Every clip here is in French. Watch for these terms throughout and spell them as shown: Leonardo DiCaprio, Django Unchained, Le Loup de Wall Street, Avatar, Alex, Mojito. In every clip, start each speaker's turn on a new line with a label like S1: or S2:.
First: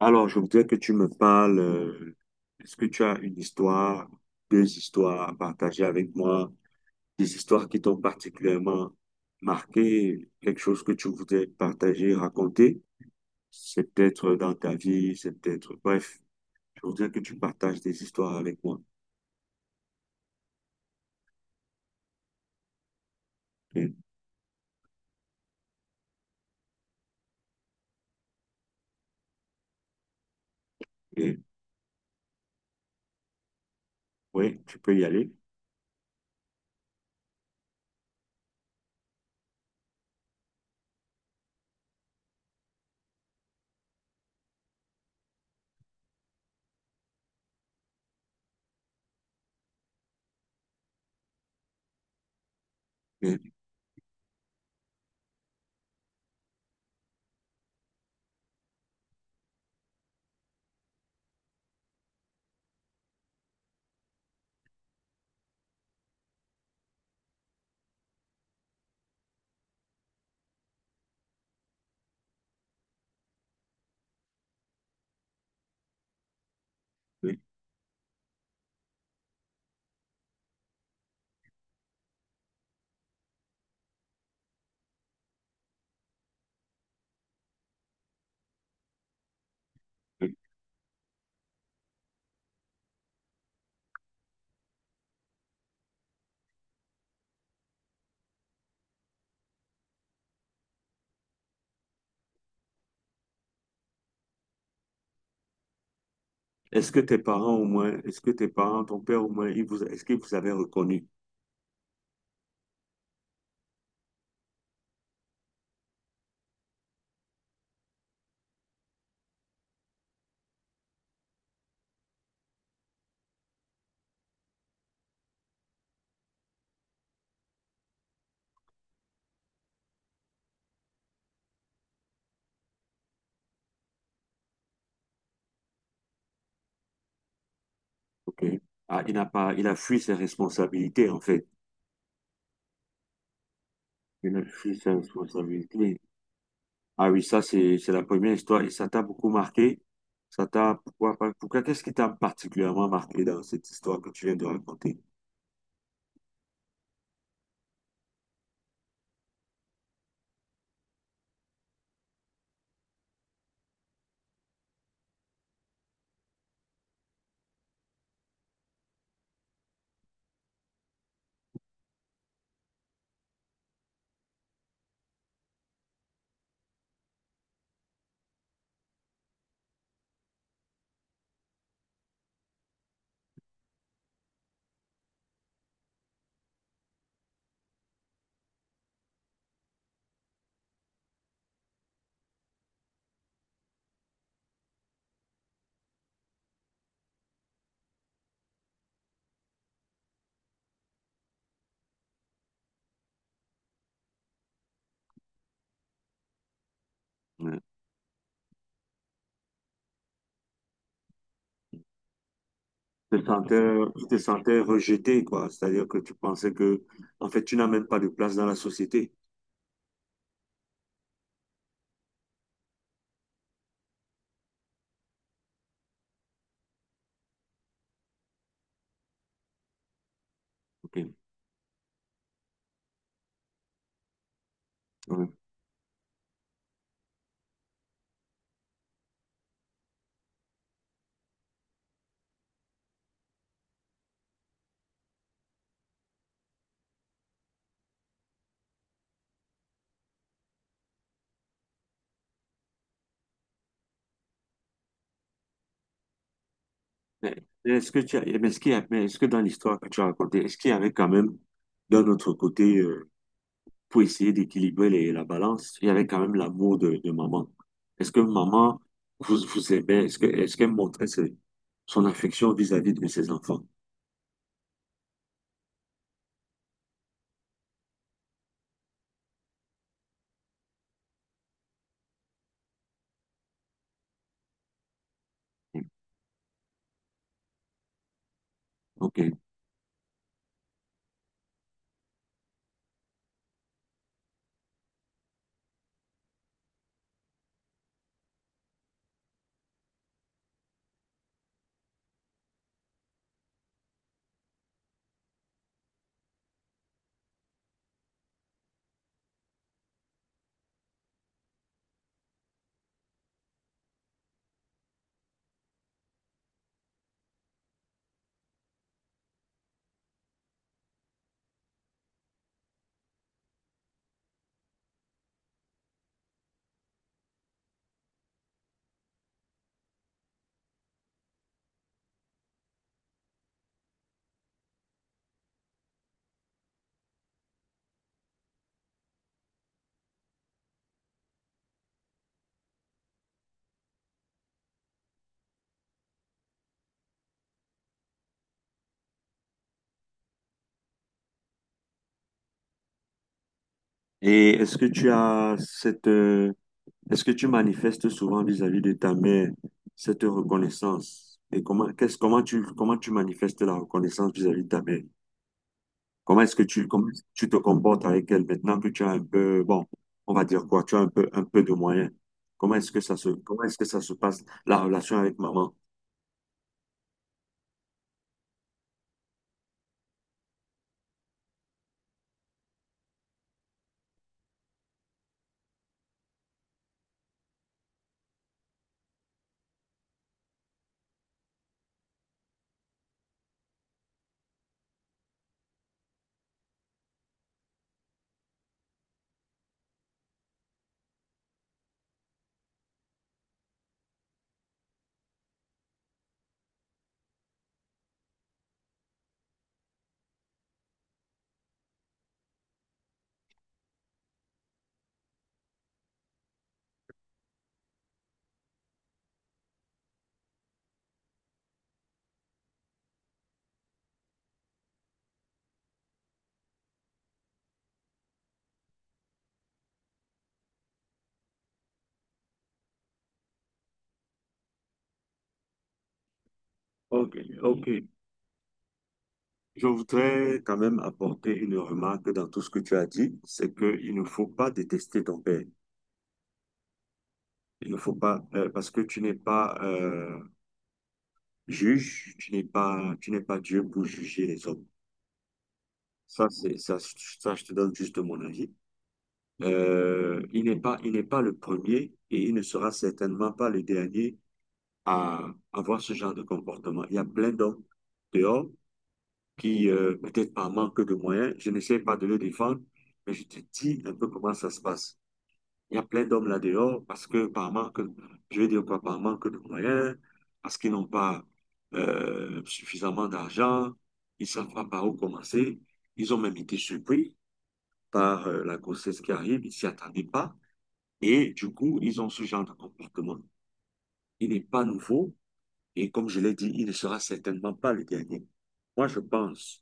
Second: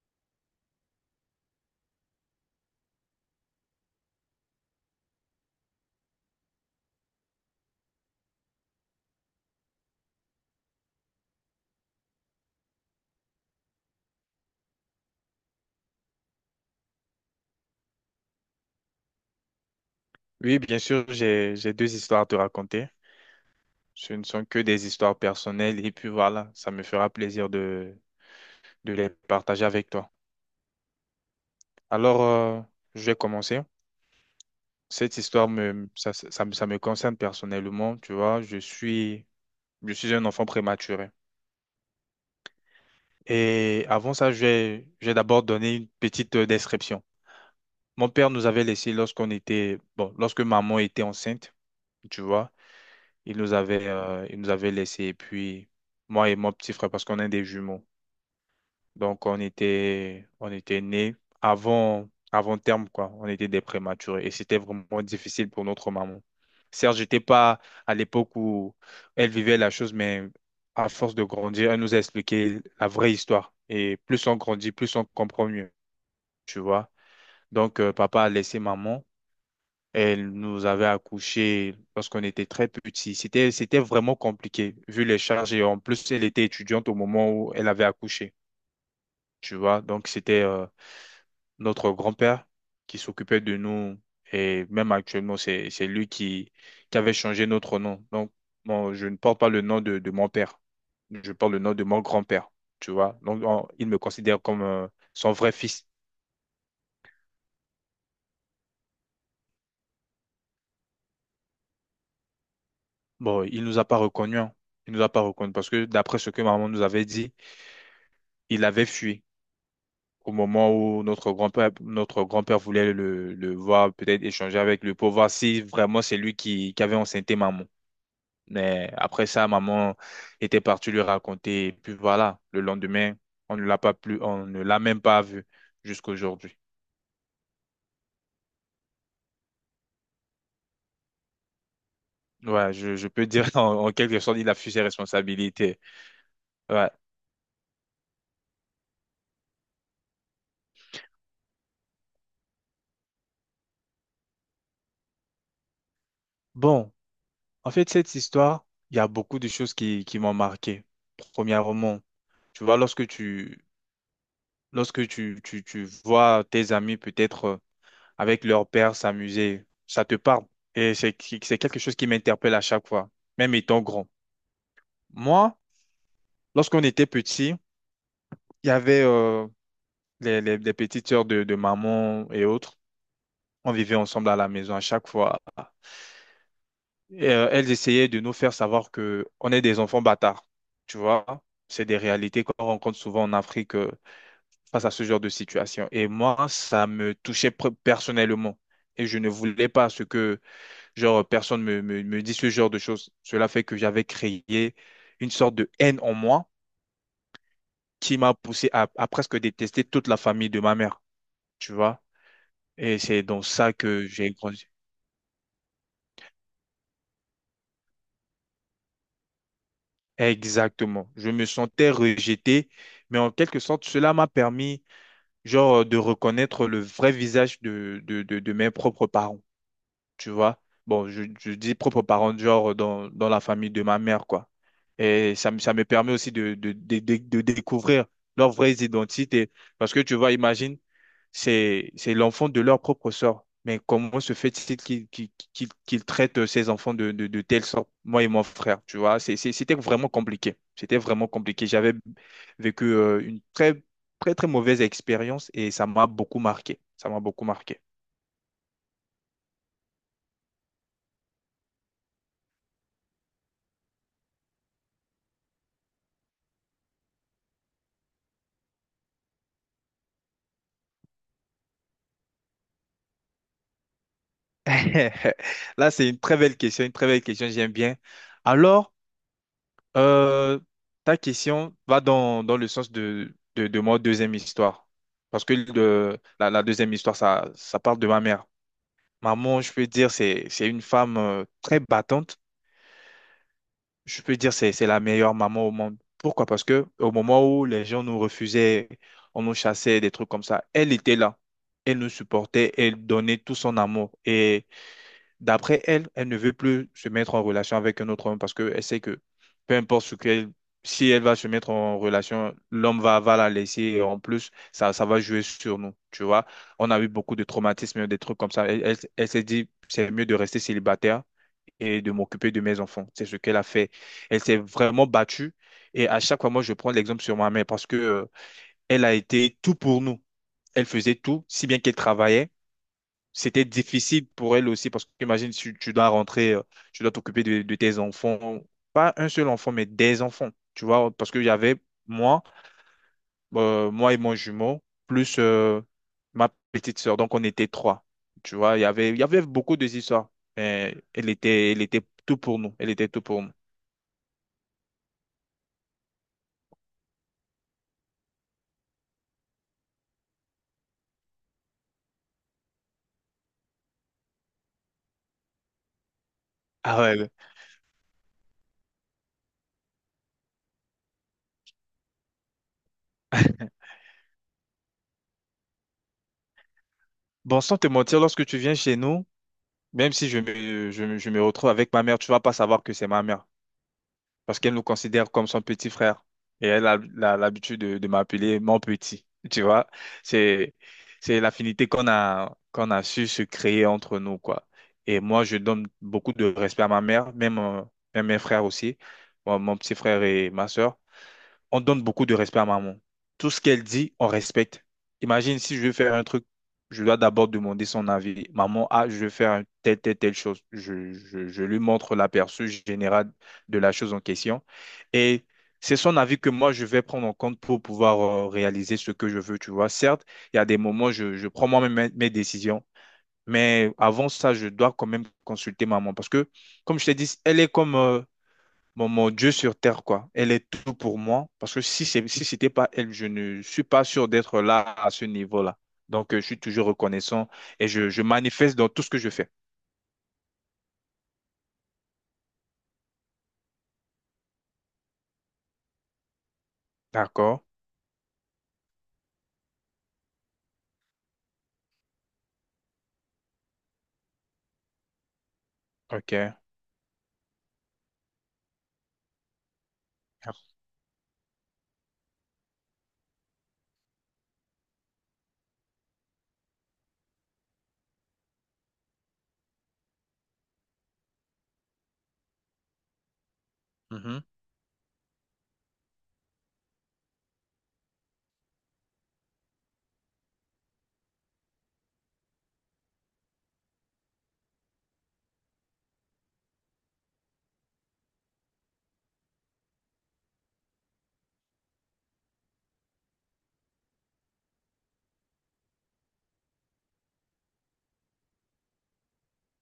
S1: Alors, je voudrais que tu me parles. Est-ce que tu as une histoire, deux histoires à partager avec moi, des histoires qui t'ont particulièrement marqué, quelque chose que tu voudrais partager, raconter? C'est peut-être dans ta vie, c'est peut-être Bref, je voudrais que tu partages des histoires avec moi.
S2: Oui, bien sûr, j'ai deux histoires à te raconter.
S1: Et,
S2: Ce ne sont que des histoires personnelles et puis voilà, ça me fera plaisir de les partager avec toi.
S1: et-
S2: Alors, je vais commencer.
S1: oui, tu peux y
S2: Cette
S1: aller.
S2: histoire me ça, ça, ça me Ça me concerne personnellement, tu vois, je suis un enfant prématuré. Et avant ça, je vais d'abord donner une petite description. Mon père nous avait laissés lorsque maman était enceinte, tu vois.
S1: Et-
S2: Il nous avait laissé. Et puis, moi et mon petit frère, parce qu'on est des jumeaux. Donc, on était nés avant terme, quoi. On était des prématurés. Et c'était vraiment difficile pour notre maman. Certes, j'étais pas à l'époque où elle vivait la chose, mais à force de grandir, elle nous a expliqué la vraie histoire. Et plus on grandit, plus on comprend mieux, tu vois.
S1: et-
S2: Donc, papa a laissé maman. Elle nous avait accouchés lorsqu'on était très petits. C'était vraiment compliqué, vu les charges. Et en plus, elle était étudiante au moment où elle avait accouché, tu vois. Donc,
S1: et-
S2: c'était notre grand-père qui s'occupait de nous. Et même actuellement, c'est lui qui avait changé notre nom. Donc, bon, je ne porte pas le nom de mon père. Je porte le nom de mon grand-père, tu vois. Donc, il me considère comme son vrai fils.
S1: Est-ce que tes parents au moins, est-ce que tes parents, ton père au moins, est-ce qu'il vous avait reconnu?
S2: Bon, il nous a pas reconnus, hein. Il nous a pas reconnus parce que d'après ce que maman nous avait dit, il avait fui au moment où notre grand-père voulait le voir, peut-être échanger avec lui pour voir si vraiment c'est lui qui avait enceinté maman. Mais après ça, maman était partie lui raconter. Et puis voilà, le lendemain, on ne l'a pas plus, on ne l'a même pas vu jusqu'aujourd'hui.
S1: OK. Ah, il n'a pas, il a fui ses responsabilités en fait.
S2: Ouais, je peux dire en quelque sorte,
S1: Une
S2: il a fui
S1: prise
S2: ses
S1: de
S2: responsabilités.
S1: responsabilité.
S2: Ouais.
S1: Ah oui, ça, c'est la première histoire et ça t'a beaucoup marqué. Ça t'a, pourquoi, pas- pourquoi, qu'est-ce qui t'a particulièrement marqué dans cette histoire que tu viens de raconter?
S2: Bon, en fait, cette histoire, il y a beaucoup de choses qui m'ont marqué. Premièrement, tu vois, tu vois tes amis peut-être avec leur père s'amuser. Ça te parle. Et c'est quelque chose qui m'interpelle à chaque fois, même étant grand. Moi, lorsqu'on était petit, il y avait les petites sœurs de maman et autres. On vivait ensemble à la maison à chaque fois. Et, elles essayaient de nous faire savoir que on est des enfants bâtards. Tu vois, c'est des réalités qu'on rencontre souvent en Afrique, face à ce genre de situation. Et moi, ça me touchait personnellement. Et je ne voulais pas ce que... personne me dit ce genre de choses. Cela fait que j'avais créé une sorte de haine en moi
S1: Ouais.
S2: qui m'a poussé à presque détester toute la famille de ma mère, tu vois. Et c'est dans ça que
S1: Tu te
S2: j'ai
S1: sentais
S2: grandi.
S1: rejeté, quoi. C'est-à-dire que tu pensais que, en fait, tu n'as même pas de place dans la société.
S2: Exactement. Je me sentais rejeté, mais en quelque sorte, cela m'a permis, genre, de reconnaître le vrai visage de mes propres parents, tu vois.
S1: Ok.
S2: Bon, je dis propres parents de genre dans la famille de ma mère, quoi.
S1: Ouais.
S2: Et ça, ça me permet aussi de découvrir leurs vraies identités. Parce que tu vois, imagine, c'est l'enfant de leur propre sort. Mais comment se fait-il qu'ils traitent ces enfants de telle sorte, moi et mon frère, tu vois? C'était vraiment compliqué. C'était vraiment compliqué. J'avais vécu une très mauvaise expérience et ça m'a beaucoup marqué. Ça m'a
S1: Mais
S2: beaucoup
S1: mais
S2: marqué.
S1: est-ce que tu as, mais est-ce qu'il y a- mais est-ce que dans l'histoire que tu as racontée, est-ce qu'il y avait quand même, d'un autre côté, pour essayer d'équilibrer les- la balance, il y avait quand même l'amour de maman. Est-ce que maman vous, vous aimait? Est-ce qu'elle montrait ce- son affection vis-à-vis de ses enfants?
S2: Là, c'est une très belle question, une très belle question, j'aime bien. Alors, euh, ta question va dans le sens de ma deuxième histoire. Parce que la deuxième histoire, ça parle de ma mère.
S1: OK.
S2: Maman, je peux dire, c'est une femme très battante. Je peux dire, c'est la meilleure maman au monde. Pourquoi? Parce que au moment où les gens nous refusaient, on nous chassait, des trucs comme ça, elle était là. Elle nous supportait, elle donnait tout son amour. Et d'après elle, elle ne veut plus se mettre en relation avec un autre homme parce qu'elle sait que peu importe ce qu'elle... si elle va se mettre en relation, l'homme va la laisser et en plus, ça va jouer sur nous. Tu vois, on a eu beaucoup de traumatismes, des trucs comme ça. Elle s'est dit, c'est mieux de rester célibataire et de m'occuper de mes enfants. C'est ce qu'elle a fait. Elle s'est vraiment battue et à chaque fois, moi, je prends l'exemple sur ma mère parce que, elle a été tout pour nous. Elle faisait tout, si bien qu'elle travaillait. C'était difficile pour elle aussi parce que imagine, tu dois rentrer, tu dois t'occuper de tes enfants, pas un seul enfant, mais des enfants, tu vois, parce qu'il y avait moi, moi et mon jumeau, plus ma petite sœur. Donc, on était trois. Tu vois, il y avait beaucoup de histoires. Mais elle était tout pour nous. Elle était tout pour nous.
S1: Et est-ce que tu as cette, est-ce que tu manifestes souvent vis-à-vis de ta mère cette reconnaissance? Et comment tu manifestes la reconnaissance vis-à-vis de ta mère?
S2: Ah
S1: Comment est-ce que
S2: ouais.
S1: tu te comportes avec elle maintenant que tu as un peu, bon, on va dire quoi, tu as un peu de moyens. Comment est-ce que ça se passe, la relation avec maman?
S2: Bon, sans te mentir, lorsque tu viens chez nous, même si je me retrouve avec ma mère, tu vas pas savoir que c'est ma mère, parce qu'elle nous considère comme son petit frère. Et elle a l'habitude de m'appeler mon petit. Tu vois, c'est, c'est l'affinité qu'on a, qu'on a su se créer entre nous, quoi. Et moi, je donne beaucoup de respect à ma mère, même, même mes frères aussi. Moi, mon petit frère et ma sœur, on donne beaucoup de respect à maman. Tout ce qu'elle dit, on respecte. Imagine si je veux faire un truc, je dois d'abord demander son avis. Maman, ah, je veux faire un telle, telle, telle chose. Je lui montre l'aperçu général de la chose en question. Et c'est son avis que moi, je vais prendre en compte pour pouvoir réaliser ce que je veux, tu vois. Certes, il y a des moments, je prends moi-même mes décisions. Mais avant ça, je dois quand même consulter maman parce que, comme je t'ai dit, elle est comme, mon Dieu sur terre, quoi. Elle est tout pour moi. Parce que si c'était pas elle, je ne suis pas sûr d'être là à ce niveau-là. Donc, je suis toujours
S1: Ok,
S2: reconnaissant
S1: ok.
S2: et je manifeste dans tout ce que je fais.
S1: Je voudrais quand même apporter une remarque dans tout ce que tu as dit, c'est qu'il ne faut pas détester ton père.
S2: D'accord.
S1: Il ne faut pas, parce que tu n'es pas juge, tu n'es pas Dieu pour juger les hommes. Ça,
S2: OK.
S1: je te donne juste mon avis. Il n'est pas le premier et il ne sera certainement pas le dernier à avoir ce genre de comportement. Il y a plein d'hommes dehors qui, peut-être par manque de moyens, je n'essaie pas de le défendre, mais je te dis un peu
S2: Mhm,
S1: comment ça se passe. Il y a plein d'hommes là dehors parce que par manque, je vais dire quoi, par manque de moyens, parce qu'ils n'ont pas suffisamment d'argent, ils ne savent pas par où commencer. Ils ont même été surpris par la grossesse qui arrive, ils ne s'y attendaient pas. Et du coup, ils ont ce genre de comportement. Il n'est pas nouveau et comme je l'ai dit, il ne sera certainement pas le dernier. Moi, je pense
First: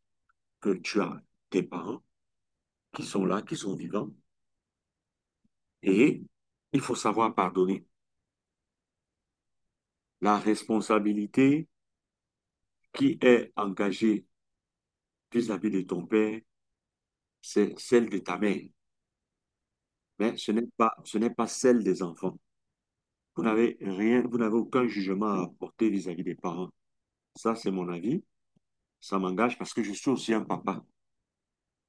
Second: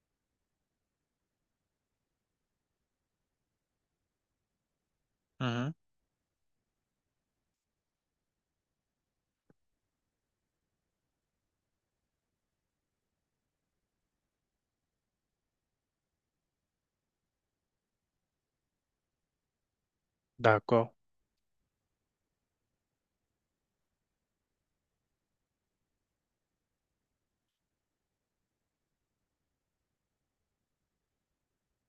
S1: que tu as tes parents qui sont là, qui sont vivants
S2: mhm.
S1: et il faut savoir pardonner. La responsabilité qui est engagée vis-à-vis de ton père, c'est celle de ta mère, mais
S2: D'accord.
S1: ce n'est pas celle des enfants. Vous n'avez aucun jugement à apporter vis-à-vis des parents. Ça, c'est mon avis. Ça m'engage parce que je suis aussi un papa.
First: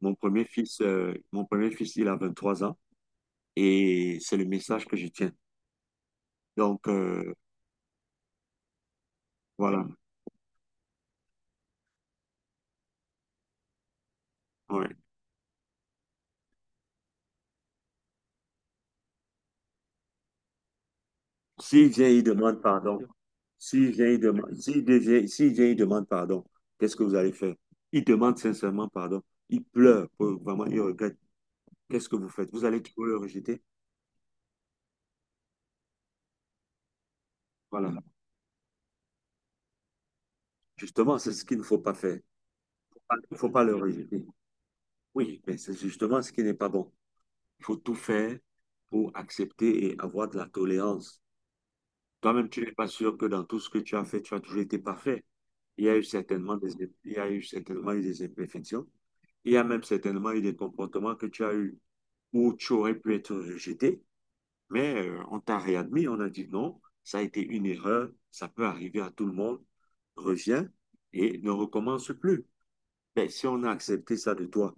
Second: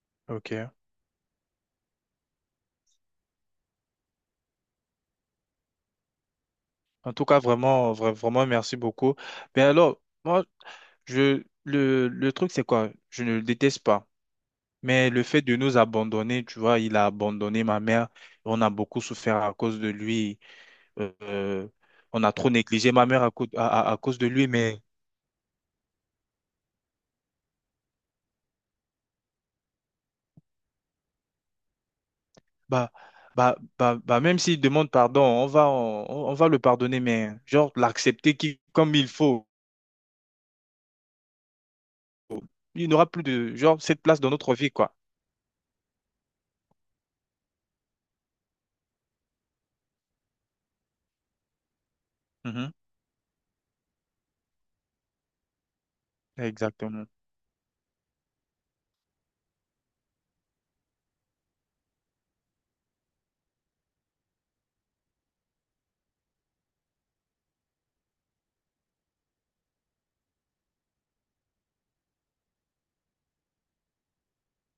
S2: OK.
S1: Mon premier fils, il a 23 ans et c'est le message que je tiens. Donc,
S2: En tout
S1: euh,
S2: cas, vraiment, vraiment, merci beaucoup. Mais
S1: voilà.
S2: alors, moi, je... le truc, c'est quoi? Je ne le déteste pas.
S1: Ouais.
S2: Mais le fait de nous abandonner, tu vois, il a abandonné ma mère. On a beaucoup souffert à cause de lui. Euh,
S1: S'il vient, il
S2: on a trop
S1: demande
S2: négligé
S1: pardon.
S2: ma mère à, à cause de lui, mais...
S1: S'il vient, il demande pardon. Qu'est-ce que vous allez faire? Il demande sincèrement pardon. Il pleure, vraiment, il regrette. Qu'est-ce que vous faites? Vous allez
S2: bah,
S1: toujours le rejeter?
S2: bah, même s'il demande pardon, on va le pardonner, mais genre
S1: Voilà.
S2: l'accepter qui, comme il faut.
S1: Justement, c'est ce qu'il ne faut pas faire.
S2: Il n'aura
S1: Il
S2: plus
S1: ne faut
S2: de,
S1: pas le
S2: genre, cette place
S1: rejeter.
S2: dans notre vie, quoi.
S1: Oui, mais c'est justement ce qui n'est pas bon. Il faut tout faire pour accepter et avoir de la tolérance. Toi-même, tu n'es
S2: Mhm.
S1: pas sûr que dans tout ce que tu as fait, tu as toujours été parfait. Il y a eu certainement des,
S2: Exactement.
S1: il y a eu certainement eu des imperfections. Il y a même certainement eu des comportements que tu as eu où tu aurais pu être rejeté. Mais on t'a réadmis, on a dit non, ça a été une erreur, ça peut arriver à tout le monde. Reviens et ne recommence plus. Mais si on a accepté ça de toi,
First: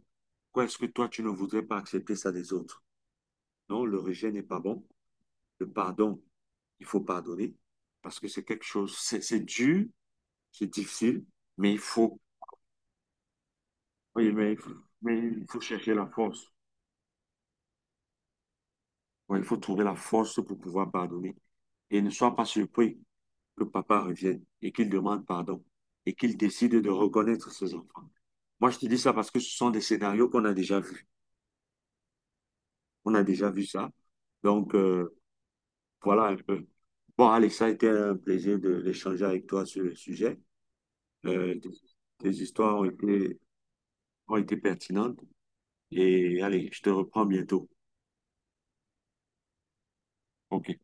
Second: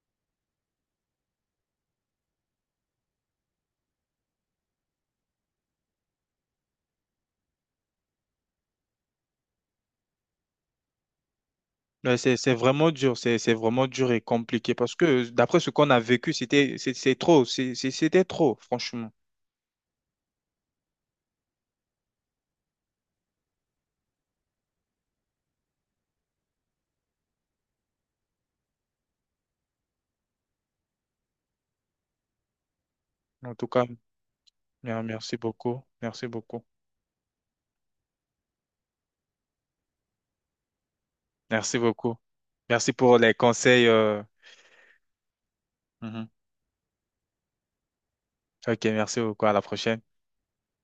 S1: pourquoi est-ce que toi, tu ne voudrais pas accepter ça des autres? Non, le rejet n'est pas bon. Le pardon, il faut pardonner parce que c'est quelque chose, c'est dur. C'est difficile, mais il
S2: Mais
S1: faut,
S2: c'est vraiment dur, c'est vraiment dur et
S1: oui,
S2: compliqué parce
S1: mais
S2: que
S1: il
S2: d'après
S1: faut
S2: ce qu'on
S1: chercher
S2: a
S1: la
S2: vécu,
S1: force.
S2: c'est trop, c'était trop, franchement.
S1: Ouais, il faut trouver la force pour pouvoir pardonner. Et ne sois pas surpris que papa revienne et qu'il demande pardon et qu'il décide de reconnaître ses enfants. Moi, je te dis ça parce que ce sont des scénarios qu'on a déjà vus. On a déjà
S2: En
S1: vu
S2: tout cas,
S1: ça. Donc,
S2: bien,
S1: euh,
S2: merci beaucoup,
S1: voilà
S2: merci
S1: un
S2: beaucoup,
S1: peu. Bon, Alex, ça a été un plaisir de- d'échanger avec toi sur le sujet. Euh, tes,
S2: merci beaucoup.
S1: tes histoires
S2: Merci pour les conseils.
S1: ont été pertinentes.
S2: Mhm.
S1: Et allez, je te reprends bientôt.
S2: Ok, merci beaucoup. À la prochaine.
S1: OK.